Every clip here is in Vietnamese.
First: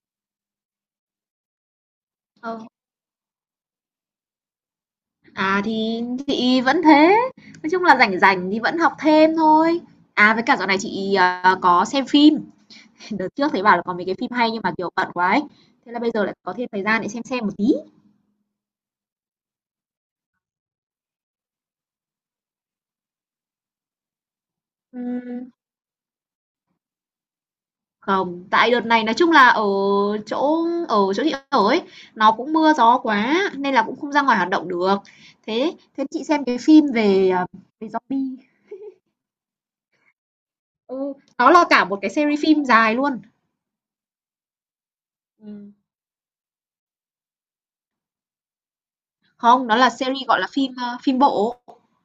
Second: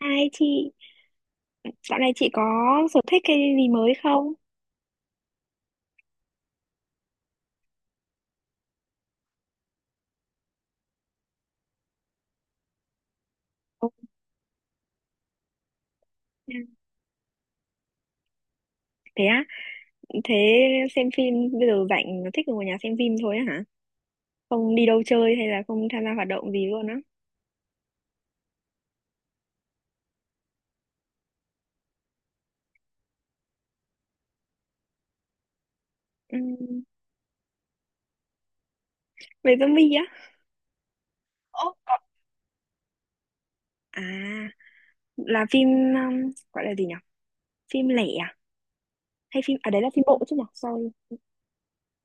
Hai chị, dạo này chị có Ờ, sở thích cái gì mới không? Thì chị vẫn thế, nói chung là rảnh rảnh thì vẫn học thêm thôi. À, với cả dạo này chị, có xem phim, đợt trước thấy bảo là Ồ. có mấy cái phim hay nhưng mà, kiểu, bận quá ấy, thế là bây giờ lại có thêm thời gian để xem một tí. Thế á, thế xem phim bây giờ rảnh thích ngồi nhà xem phim thôi á hả? Không đi đâu chơi hay Ừm, là không tham gia hoạt động gì luôn á? Không, tại đợt này nói chung là ở chỗ chị ở ấy, nó cũng mưa gió quá nên là cũng không ra ngoài hoạt động được. Thế thế chị xem cái Ừm, phim về zombie, về zombie á? ừ, nó là cả một cái series phim dài luôn. À, là phim Ừm. Gọi là gì nhỉ? Phim lẻ à? Hay phim, Không, à nó đấy là là phim bộ series, chứ gọi nhỉ? là, Sorry. Phim bộ,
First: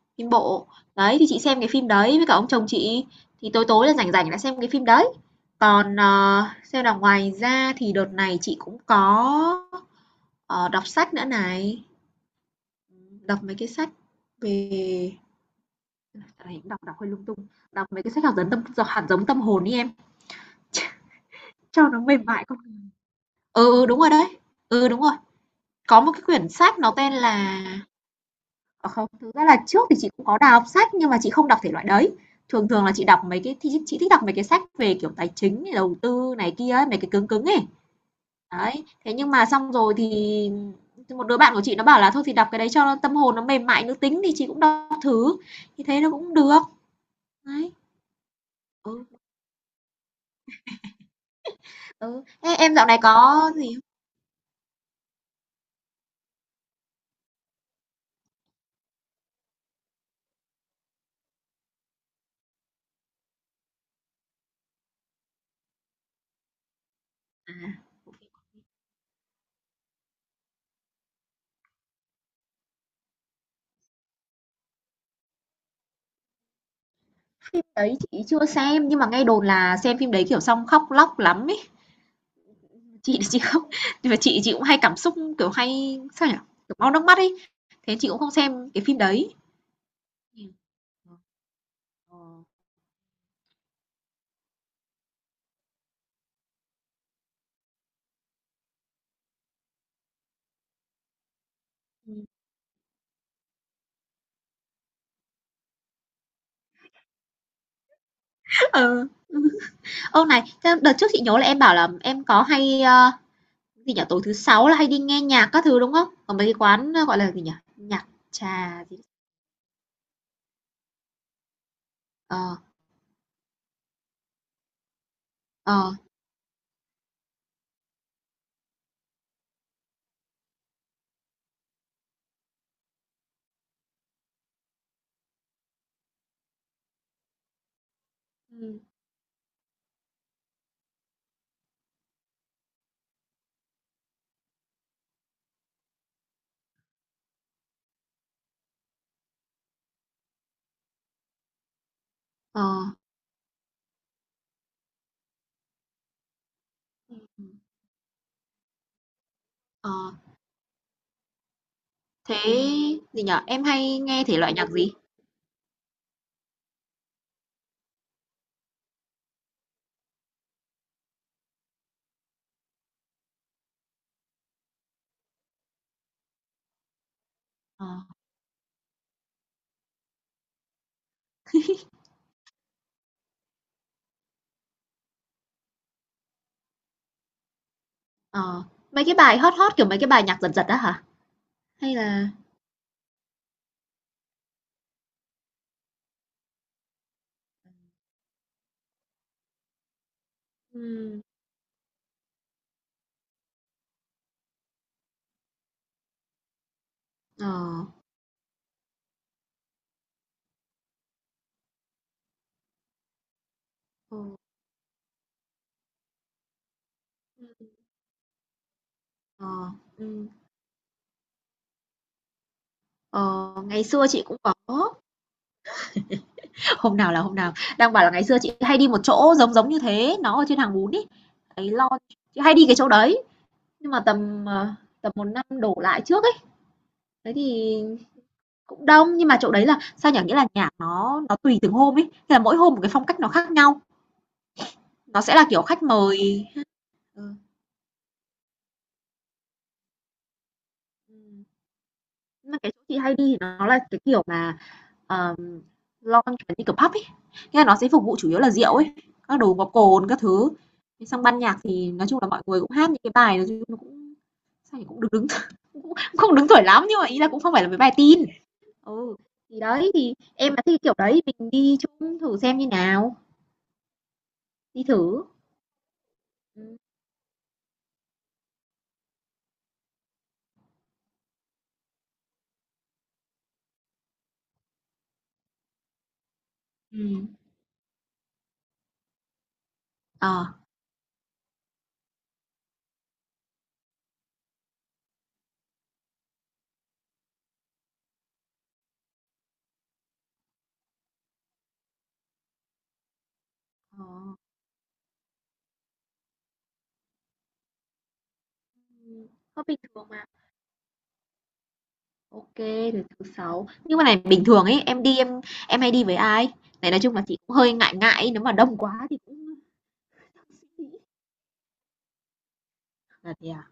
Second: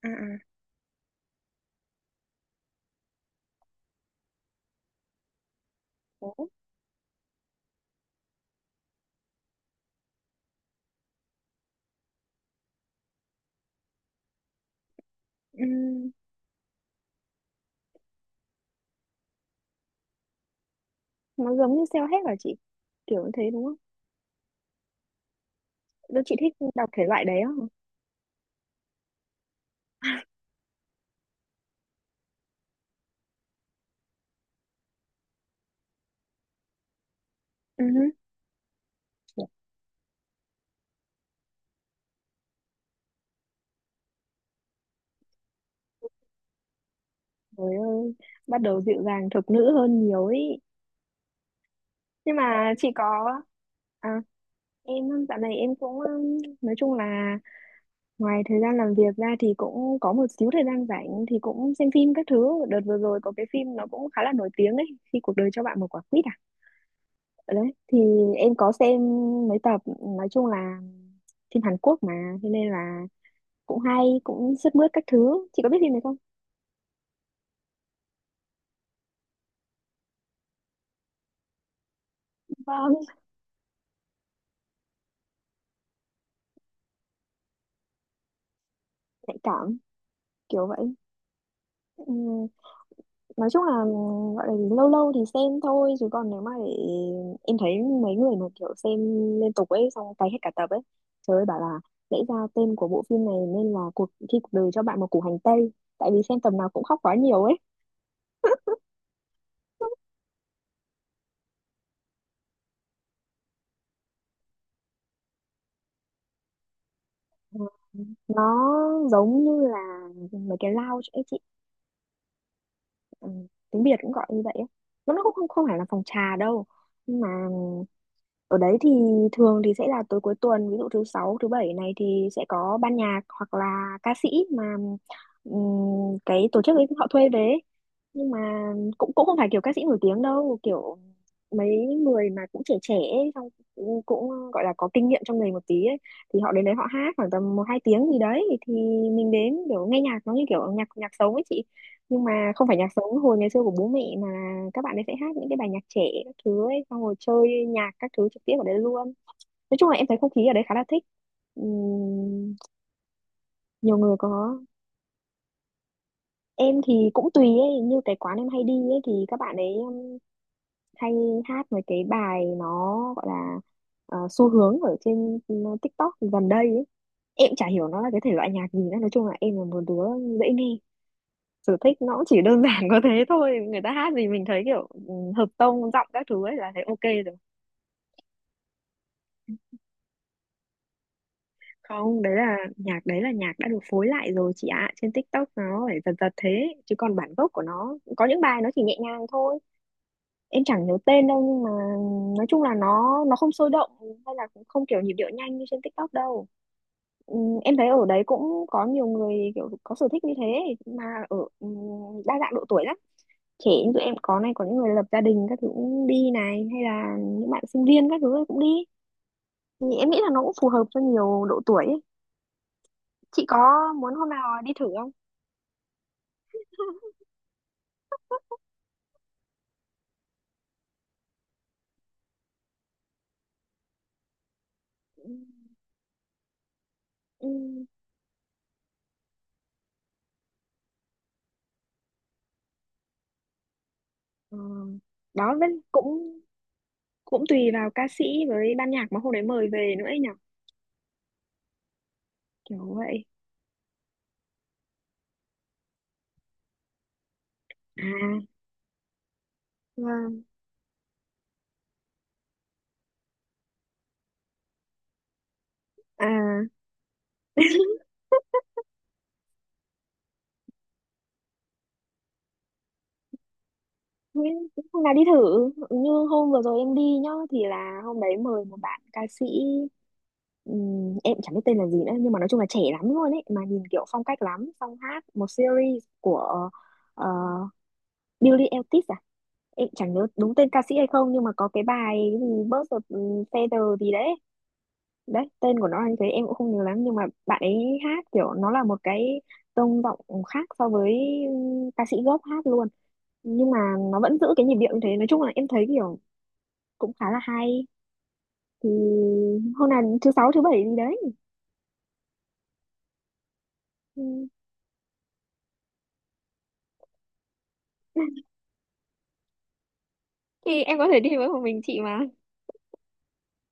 À à, phim bộ. Đấy, thì chị xem cái phim đấy với cả ông chồng chị, thì tối tối là rảnh rảnh là xem cái phim đấy. Còn, đó. Xem là ngoài ra thì đợt này chị cũng có, đọc sách nữa này, đọc mấy cái sách về Ừm, dạo này cũng đọc đọc hơi lung tung, đọc mấy cái sách hạt giống tâm d hạt giống tâm hồn đi em, nó giống như cho nó mềm self-help hả mại chị? con. Kiểu như thế Ừ, đúng không? ừ, đúng rồi đấy. Ừ, đúng rồi. Có một cái Đâu chị quyển thích sách đọc nó thể tên loại đấy á là. hả? À, không, thực ra là trước thì chị cũng có đà đọc sách nhưng mà chị không đọc thể loại đấy. Thường thường là chị đọc mấy cái thì chị thích đọc mấy cái sách về, kiểu, tài chính này, đầu tư này kia ấy, mấy cái cứng cứng ấy. Ừ. Đấy, thế nhưng mà xong rồi thì một đứa bạn của chị nó bảo là thôi thì đọc cái đấy cho tâm hồn nó mềm mại nữ tính thì chị cũng đọc thử, thì thế nó cũng được. Đấy, Trời ơi, bắt đầu dịu ừ, dàng thục nữ hơn nhiều ấy. ừ. Nhưng Thế mà em dạo chị này có có gì không? à, em dạo này em cũng nói chung là ngoài thời gian làm việc ra thì cũng có một xíu thời gian rảnh thì cũng xem phim các thứ. Đợt vừa rồi có cái phim nó cũng khá là nổi tiếng ấy, khi cuộc đời cho bạn một quả quýt à. À, Ở đấy thì em có xem mấy tập, nói chung là phim Hàn Quốc mà, thế nên là cũng hay cũng sướt mướt các thứ. Chị có biết phim này không? phim đấy chị chưa xem nhưng mà nghe đồn là xem phim đấy, kiểu, xong khóc lóc lắm ý. Vâng. Chị không, nhưng mà chị cũng hay cảm xúc, kiểu, hay, sao nhỉ, kiểu, mau nước mắt ấy, thế chị cũng không xem cái phim đấy. Nhạy cảm kiểu vậy. Ờ, ờ. Ừ, nói chung là gọi là gì, lâu lâu thì xem thôi chứ còn nếu mà để em thấy mấy người mà kiểu xem liên tục ấy xong cày hết cả tập ấy, trời ơi bảo là lẽ ra tên của bộ phim này nên là cuộc khi cuộc đời cho bạn một củ hành tây, tại vì xem tập nào cũng khóc quá nhiều ấy. Ừ. Ô, này, thế đợt trước chị nhớ là em bảo là em có hay, gì nhỉ, tối thứ Sáu là hay đi nghe nhạc các thứ, đúng không? Ở mấy cái quán, gọi là gì nhỉ, Ừ. nhạc Nó trà gì. giống như là mấy cái lounge ấy chị, Ờ, ừ, tiếng Việt cũng gọi như vậy ấy. Mà nó cũng không không phải là ờ, phòng trà đâu, nhưng mà ở đấy thì thường thì sẽ là tối cuối tuần, ví dụ thứ sáu, thứ bảy này thì sẽ có ban nhạc hoặc là ca sĩ mà cái tổ chức ấy họ thuê về ấy. Nhưng mà ừm, cũng cũng không phải kiểu ca sĩ nổi tiếng đâu, kiểu mấy người mà cũng trẻ trẻ ấy, xong cũng, cũng gọi là có kinh nghiệm trong nghề một tí ấy, thì họ đến đấy họ hát khoảng tầm một hai tiếng gì đấy thì mình đến kiểu nghe nhạc, nó như kiểu nhạc nhạc sống ấy chị, nhưng mà ờ, không phải nhạc sống hồi ngày xưa của bố mẹ mà là các bạn ấy sẽ hát những cái bài nhạc trẻ các thứ ấy, xong rồi ừm, chơi nhạc các thứ trực tiếp ở đấy luôn. Nói chung ờ. là em thấy không khí ở đấy khá là thích. Ừm, Thế gì nhỉ, em nhiều hay người nghe thể loại có. nhạc gì? Em thì cũng tùy ấy, như cái quán em hay đi ấy thì các bạn ấy hay hát mấy cái bài nó gọi là ờ, xu hướng ở trên TikTok gần đây ấy. Em chả Ờ, hiểu nó là cái thể loại nhạc gì nữa, nói chung là em là một đứa dễ nghe, sở thích nó cũng chỉ đơn giản có thế thôi, người ta hát gì mình thấy kiểu ừ, hợp tông giọng các thứ ấy là thấy ok rồi. ờ, mấy cái bài hot hot, kiểu, mấy cái bài nhạc giật giật á hả? Hay Không, là đấy là nhạc, đấy là nhạc đã được phối lại rồi chị ạ, trên TikTok nó phải giật giật thế chứ còn bản gốc của nó có những bài nó chỉ nhẹ nhàng thôi. Em chẳng nhớ ừm, tên đâu, nhưng mà nói chung là nó không sôi động hay là cũng không kiểu nhịp điệu nhanh như trên TikTok đâu. Ừ, ờ. em thấy ở đấy cũng có nhiều người kiểu có sở thích như thế, mà ở ừ, đa dạng độ tuổi lắm. Trẻ như tụi em Ừ. có này, có những người lập gia đình các thứ cũng đi này, hay là những bạn Ừm, sinh viên các thứ ấy cũng đi, ờ, thì em nghĩ ừm, là nó cũng phù hợp cho nhiều độ tuổi ấy. Chị ờ, ngày có xưa muốn chị hôm cũng có. nào đi thử không? Hôm nào là hôm nào, đang bảo là ngày xưa chị hay đi một chỗ giống giống như thế, nó ở trên Hàng Bún ấy, cái lon, chị hay đi cái chỗ đấy, nhưng mà tầm một Ừ, năm đổ lại trước ấy, thế thì ừ, cũng đông, nhưng mà chỗ đấy là, sao nhỉ, nghĩa là nhạc nó tùy từng hôm ấy, thế là mỗi hôm một cái phong cách nó khác nhau, ờ, nó sẽ là đó kiểu vẫn khách mời. cũng Ừ, cũng tùy vào ca sĩ với ban nhạc mà hôm đấy mời về nữa ấy nhở. ừm, nhưng mà cái chỗ Kiểu chị hay đi vậy. thì nó là cái kiểu mà Ờm, lounge kiểu như kiểu pub ấy, nghĩa là nó sẽ phục vụ chủ yếu là À, rượu ấy, các đồ có cồn các vâng. thứ. Thế xong ban nhạc thì nói chung là mọi người cũng hát những cái bài nói chung nó cũng sao nhỉ, cũng được đứng cũng À không đứng tuổi lắm nhưng mà ý là cũng không phải là mấy bài tin. Ừ, thì đấy, thì em mà thích kiểu đấy mình đi chung thử xem như nào, thế đi cũng hôm nào đi thử. thử, như hôm vừa Ừ. rồi em đi nhá, thì là hôm đấy mời một bạn ca sĩ em chẳng biết tên là gì nữa, nhưng mà nói chung là trẻ lắm luôn ấy, mà nhìn kiểu phong cách lắm, xong hát một series của ờ, Billie Eilish à, em chẳng nhớ Ờ, đúng tên ca sĩ hay không nhưng mà có cái bài cái gì Birds of Feather gì đấy, đấy tên của nó là như thế em cũng không nhớ lắm, nhưng mà bạn ấy hát kiểu nó là một cái tông giọng khác so với ừ, ca sĩ gốc hát luôn, nhưng mà ờ, nó vẫn giữ cái nhịp điệu như thế. Nói chung là em thấy kiểu cũng khá là hay, thì có bình hôm thường nào mà. thứ sáu thứ bảy gì đấy. OK, rồi thứ Sáu. Nhưng mà này Ừ. bình thường ấy, em đi em hay đi với ai? Này nói chung là chị cũng hơi ngại ngại ấy, nếu mà đông quá thì cũng Thì suy em nghĩ. có thể đi với một mình chị mà. À, thế à?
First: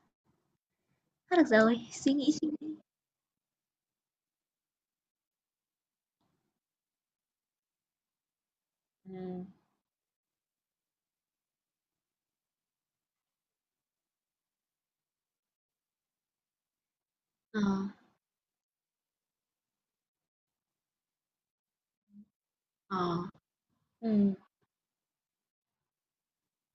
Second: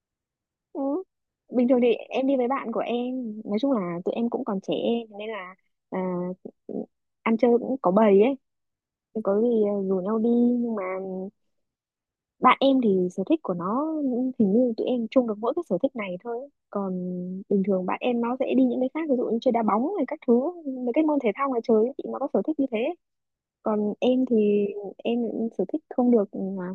Ừ. Thoát được Bình rồi, thường thì suy em nghĩ, đi với suy bạn nghĩ. của em, nói chung là tụi em cũng còn trẻ nên là à, ăn chơi cũng có bầy ấy, có Ừm. gì rủ nhau đi. Nhưng mà bạn em thì sở thích của nó, hình như tụi em chung được mỗi cái sở thích này thôi ấy. Còn Ờ, bình thường bạn em nó sẽ đi những cái khác, ví dụ như chơi đá bóng hay các thứ, mấy cái môn thể thao ngoài trời ấy, chị nó có sở thích như thế. ờ. Còn em Ừm, thì em sở thích không được ừ, mà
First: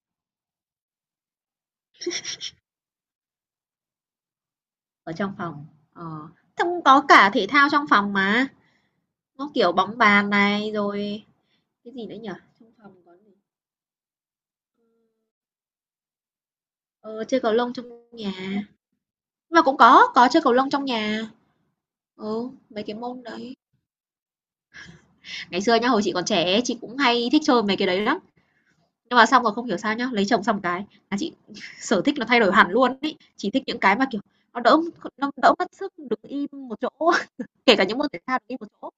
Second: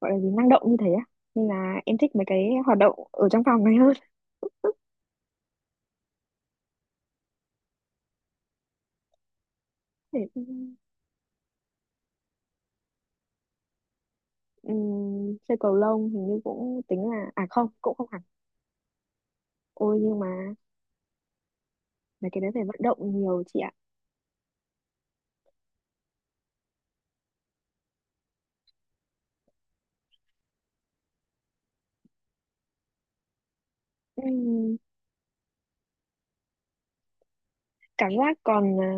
gọi là gì năng động như thế á, nên là em thích mấy cái hoạt động ở trong phòng này hơn. ở trong phòng, ờ. Thế cũng có cả thể thao trong phòng mà, nó, kiểu, bóng Để, bàn này, rồi cái gì nữa nhỉ? Trong phòng có gì? Chơi cầu lông hình như cũng tính Ờ, là chơi à cầu không lông cũng không trong hẳn. nhà. Nhưng mà cũng Ôi có, nhưng có chơi cầu mà lông trong nhà. mấy cái Ừ, đấy phải vận mấy cái động môn nhiều đấy. chị ạ. Ngày xưa nhá, hồi chị còn trẻ ấy, chị cũng hay thích chơi mấy cái đấy lắm. Nhưng mà xong rồi không hiểu sao nhá, lấy chồng xong cái là chị sở thích nó thay đổi hẳn luôn ấy. Chị thích những cái mà, kiểu, nó Ừm, đỡ nó đỡ mất sức đứng im một chỗ. Kể cả những môn cảm thể giác thao đi một còn à, chỗ.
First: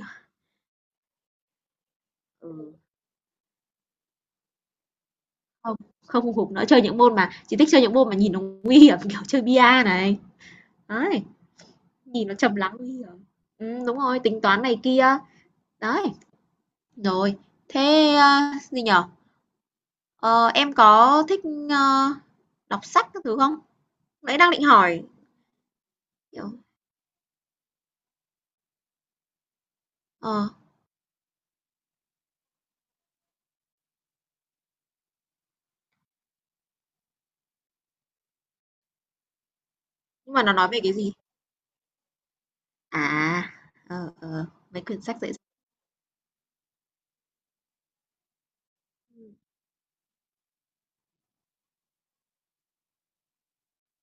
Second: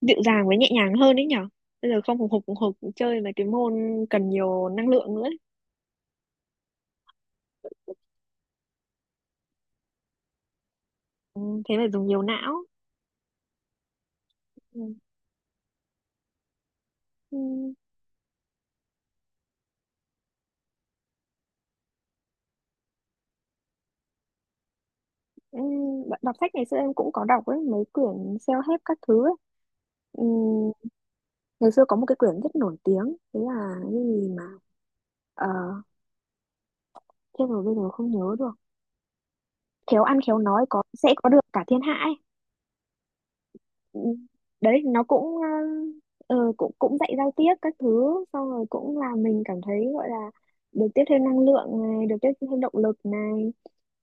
dịu dàng với nhẹ nhàng hơn đấy nhở, bây giờ không hùng hục hùng hục Ừ. chơi mấy cái môn cần nhiều năng lượng nữa ấy. Không, không hùng hục nữa, chơi những môn mà chỉ thích chơi những môn mà nhìn nó nguy hiểm, kiểu, chơi bia này, đấy, Ừ, thế phải dùng nhiều nhìn nó trầm não. lắng nguy hiểm. Đúng rồi, tính toán này Ừ. kia, đấy. Rồi, Ừ. thế, gì nhở. Ờ, em có thích, ơ, đọc sách các thứ không? Nãy đang định hỏi, Ừ. Đ- đọc sách kiểu ngày xưa em cũng có đọc ấy, mấy quyển self-help các thứ ấy. Ừ. ờ, Ngày xưa có một cái quyển rất nổi tiếng, thế là cái gì mà ờ, thế rồi bây giờ không nhớ được. Khéo ăn nhưng khéo mà nó nói nói về có cái sẽ gì? có được cả thiên hạ ấy. À, Ừ, đấy mấy quyển nó sách dễ. cũng ờ, ờ, cũng cũng dạy giao tiếp các thứ, xong rồi cũng làm Ừ, mình cảm thấy gọi là được tiếp thêm năng lượng này, được tiếp thêm động lực này,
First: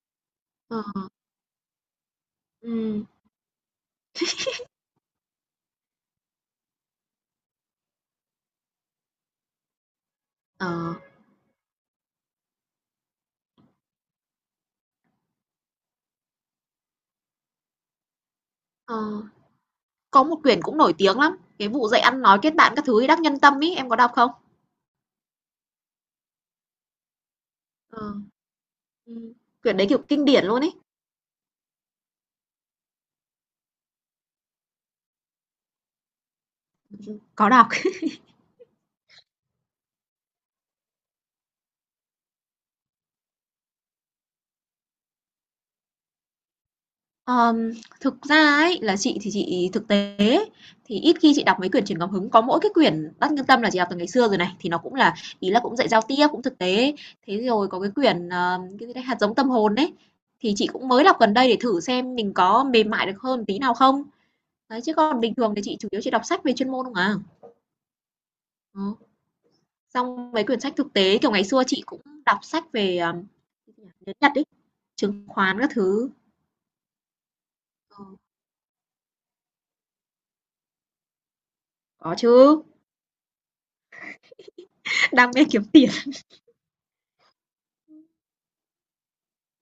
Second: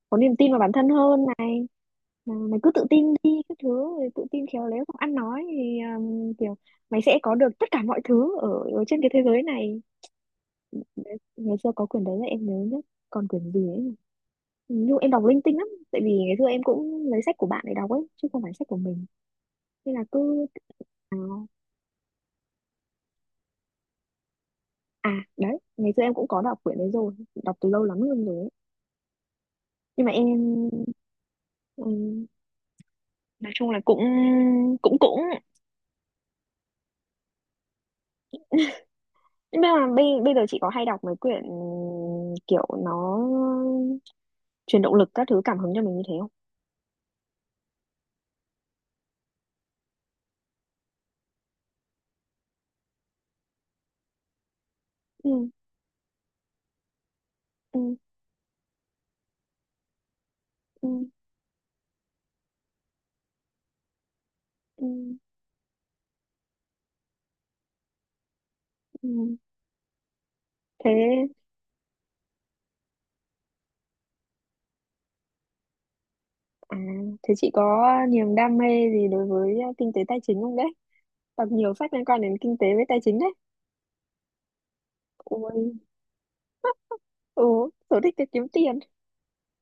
có niềm tin vào bản thân ờ, hơn này, mà mày cứ tự ừm, tin đi các thứ rồi tự tin khéo léo không ăn nói thì kiểu mày sẽ có được tất cả mọi thứ ở, ở trên cái thế giới này. ờ, Đấy, ngày xưa có quyển đấy là em nhớ nhất, còn quyển gì ấy nhỉ? Nhưng em đọc linh tinh lắm, tại vì ngày xưa em cũng lấy sách của bạn để đọc ấy chứ không phải sách của ờ. mình, nên là Có một cứ quyển cũng nổi à. tiếng lắm, cái vụ dạy ăn nói kết bạn các thứ Đắc Nhân Tâm ấy, em có đọc không? À đấy, ngày xưa em cũng có đọc quyển đấy rồi, đọc từ lâu lắm Ờ, luôn rồi ấy. quyển đấy, kiểu, Nhưng mà kinh em điển luôn ấy. ừm, nói chung là cũng cũng cũng, Có đọc. nhưng mà bây bây giờ chị có hay đọc mấy quyển kiểu nó truyền động lực các thứ cảm hứng cho mình như thế không? Ờm, Thực ra ấy, là chị thì chị thực tế thì ít khi chị đọc mấy quyển truyền cảm hứng, có mỗi cái quyển Đắc Nhân Tâm là chị đọc từ ngày xưa rồi này, thì nó cũng là Ừ, ý là cũng dạy giao tiếp, cũng thực tế. Thế rồi có cái ừ, quyển, cái gì đấy, Hạt giống tâm hồn đấy thì chị ừ, cũng mới đọc gần đây để thử xem mình có mềm mại được hơn tí nào không. Đấy, ừ, chứ còn bình thường thì chị chủ yếu chị đọc sách về chuyên môn không à. Ờ. ừ. Xong mấy quyển sách thực tế, Thế kiểu, ngày xưa chị cũng đọc sách về, tiếng Nhật ấy, chứng khoán các thứ. à, thế chị có Ờ, niềm đam mê gì đối với à, kinh tế tài chính không đấy? Đọc nhiều sách liên có quan đến kinh chứ, tế với tài chính đấy. đam mê Ôi, kiếm tiền. ừ, sở thích là kiếm tiền.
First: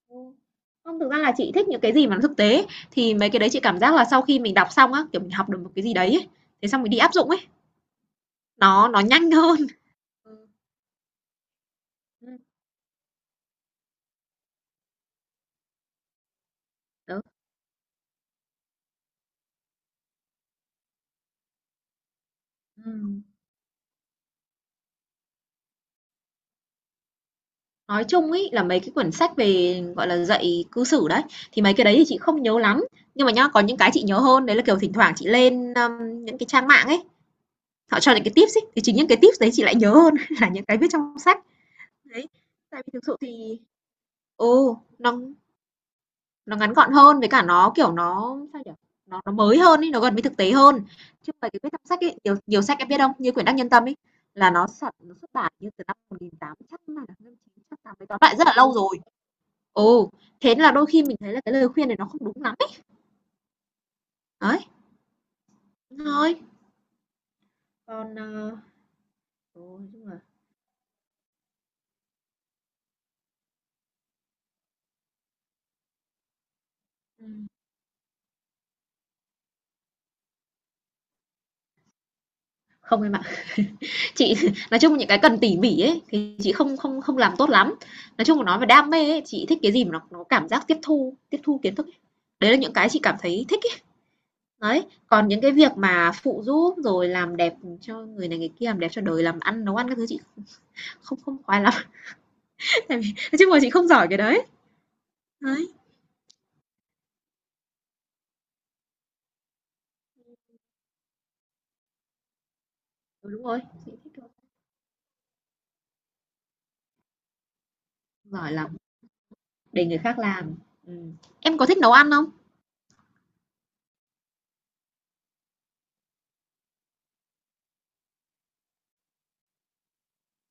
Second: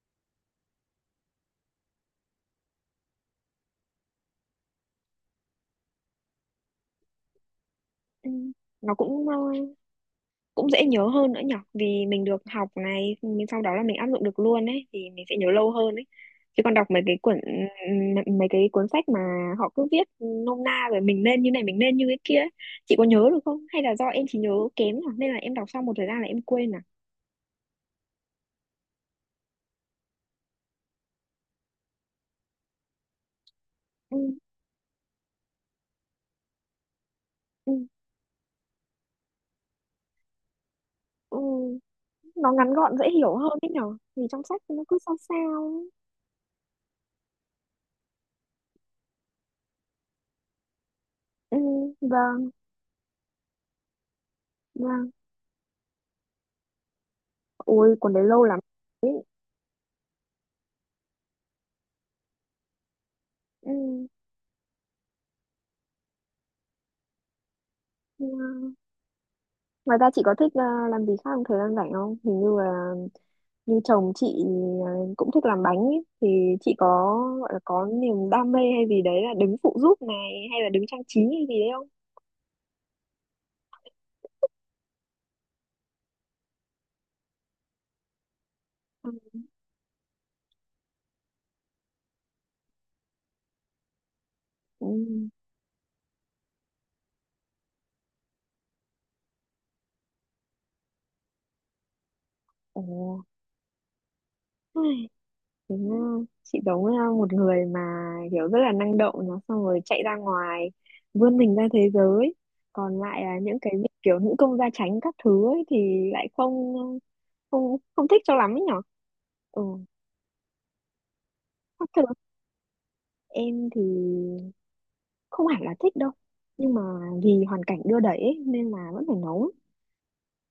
Ừ. Không, thực ra là chị thích những cái gì mà nó thực tế, thì mấy cái đấy chị cảm giác là sau khi mình đọc xong á, kiểu, mình học được một cái gì đấy ấy, thế xong mình đi áp dụng ấy, Ừ. nó Nó nó cũng nhanh ờ, hơn. Ừm, cũng dễ nhớ hơn nữa nhở, vì mình được học này mình sau đó là mình áp dụng được luôn ấy thì mình sẽ nhớ lâu hơn ấy, chứ còn đọc mấy cái đó, quyển m- mấy cái cuốn sách mà họ cứ viết nôm na rồi mình nên như này mình nên như cái kia ấy. Chị có ừm. nhớ được không, hay là do em chỉ nhớ kém nhở nên là em đọc xong một thời gian là em quên? À Nói chung ấy là mấy cái quyển sách về, gọi là, dạy cư xử đấy, thì mấy cái đấy thì chị không nhớ lắm, nhưng mà nhá, có những cái chị ừ, nhớ hơn, đấy là, kiểu, thỉnh thoảng chị lên, những cái trang mạng ấy, ừ, họ cho những cái tips ấy, thì chính những cái tips đấy chị lại nhớ hơn là những cái viết trong ừ. sách. Đấy, Nó ngắn tại vì gọn thực dễ sự hiểu hơn thì ấy nhở, vì trong sách ừ, nó cứ nó sao sao ấy. nó ngắn gọn hơn với cả nó, kiểu, nó sao nhỉ? Nó mới hơn ấy, nó gần với thực tế hơn. Chứ không phải Ừ, cái viết trong sách ấy, nhiều vâng nhiều sách em biết không? Như quyển Đắc Nhân Tâm ấy, là vâng, nó xuất bản như từ năm 18 chắc là năm ôi 1980, cuốn tóm đấy lại lâu rất là lắm. lâu rồi. Ừ, thế là đôi khi mình thấy là cái lời khuyên này nó không đúng lắm ấy. Ừ. Đấy, thôi, còn, Yeah. ừ, Ngoài ra chị có thích ờ, làm gì khác trong thời gian rảnh không? Hình như là như chồng chị ờ, cũng thích làm bánh ấy, thì chị có gọi là có niềm đam mê hay gì đấy là đứng phụ giúp này hay là đứng trang trí hay gì đấy không? không em. Chị nói chung những cái cần tỉ mỉ ấy, thì chị không không không làm tốt lắm. Nói chung mà nói về đam mê ấy, chị thích cái gì mà nó cảm giác tiếp thu kiến thức ấy. Đấy là những cái chị cảm thấy thích ấy. Đấy, Ừ. còn những cái việc mà phụ giúp rồi làm đẹp cho người này người kia, làm đẹp cho đời, làm ăn, nấu ăn các thứ chị không không khoái lắm, Ồ. tại vì nói chung là chị không giỏi cái đấy. Ôi, Đấy, thế nha. Chị giống ờ, một người mà kiểu rất là năng động, nó xong rồi chạy ra ngoài vươn mình ra thế giới, còn lại ừ, là đúng những rồi, cái việc chị thích kiểu thôi. nữ công gia chánh các thứ ấy thì lại không không không thích Không cho lắm giỏi ấy lắm, nhở. Ừ. để người khác làm. Ừm. Em có thích Khác nấu thường, ăn không? em thì không hẳn là thích đâu, nhưng mà vì hoàn cảnh đưa đẩy ấy, nên là vẫn phải nấu.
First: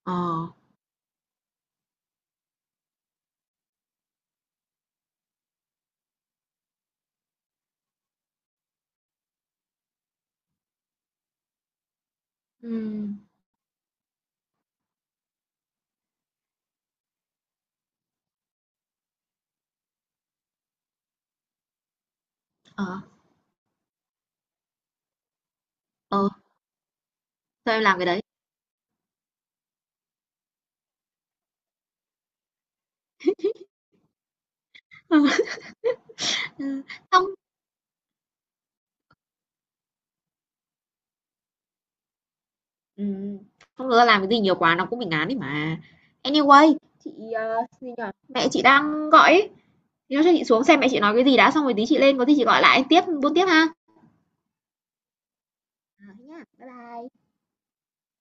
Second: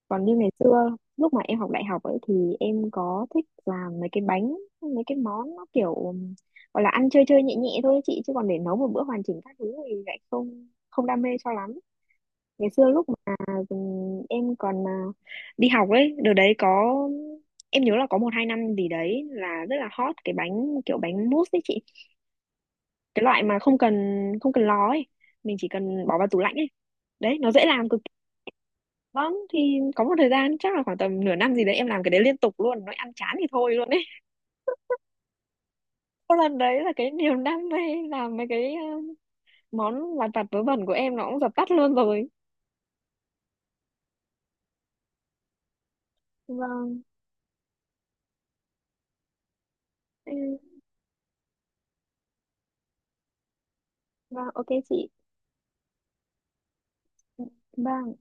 Ờ, Còn như ngày xưa lúc mà em học đại học ấy thì em có thích làm mấy cái bánh mấy cái món nó kiểu gọi là ăn chơi chơi nhẹ nhẹ thôi ấy chị, chứ còn để nấu một bữa hoàn chỉnh các thứ thì lại không không đam mê cho lắm. Ngày xưa lúc ừ mà em còn à, đi học ấy, đợt đấy có em nhớ là có một hai năm gì đấy là rất là hot cái bánh kiểu bánh mousse ấy chị, ờ, cái loại mà không cần lò ấy, mình chỉ cần bỏ vào ờ, tủ lạnh ấy, đấy nó dễ thôi em làm làm cực cái kỳ. đấy. Vâng, thì có một thời gian chắc là khoảng tầm nửa năm gì đấy em làm cái đấy liên tục luôn, nó ăn chán thì thôi luôn ấy. Có lần đấy Ừ, là cái không. niềm đam mê làm mấy cái ờ, món lặt vặt vớ vẩn của em nó cũng dập tắt luôn rồi. Ừm, Không, thực ra làm cái gì nhiều quá nó cũng bị ngán ấy mà. Vâng. Anyway, Vâng, chị, gì nhỉ? Mẹ chị đang gọi ấy, thế thôi chắc ừ, chị xuống xem mẹ chị nói cái gì đã xong rồi tí chị lên có gì chị gọi lại tiếp buôn tiếp ha. vâng, ok chị. Ờ, thế nhá. Bye bye. Ừ, bye.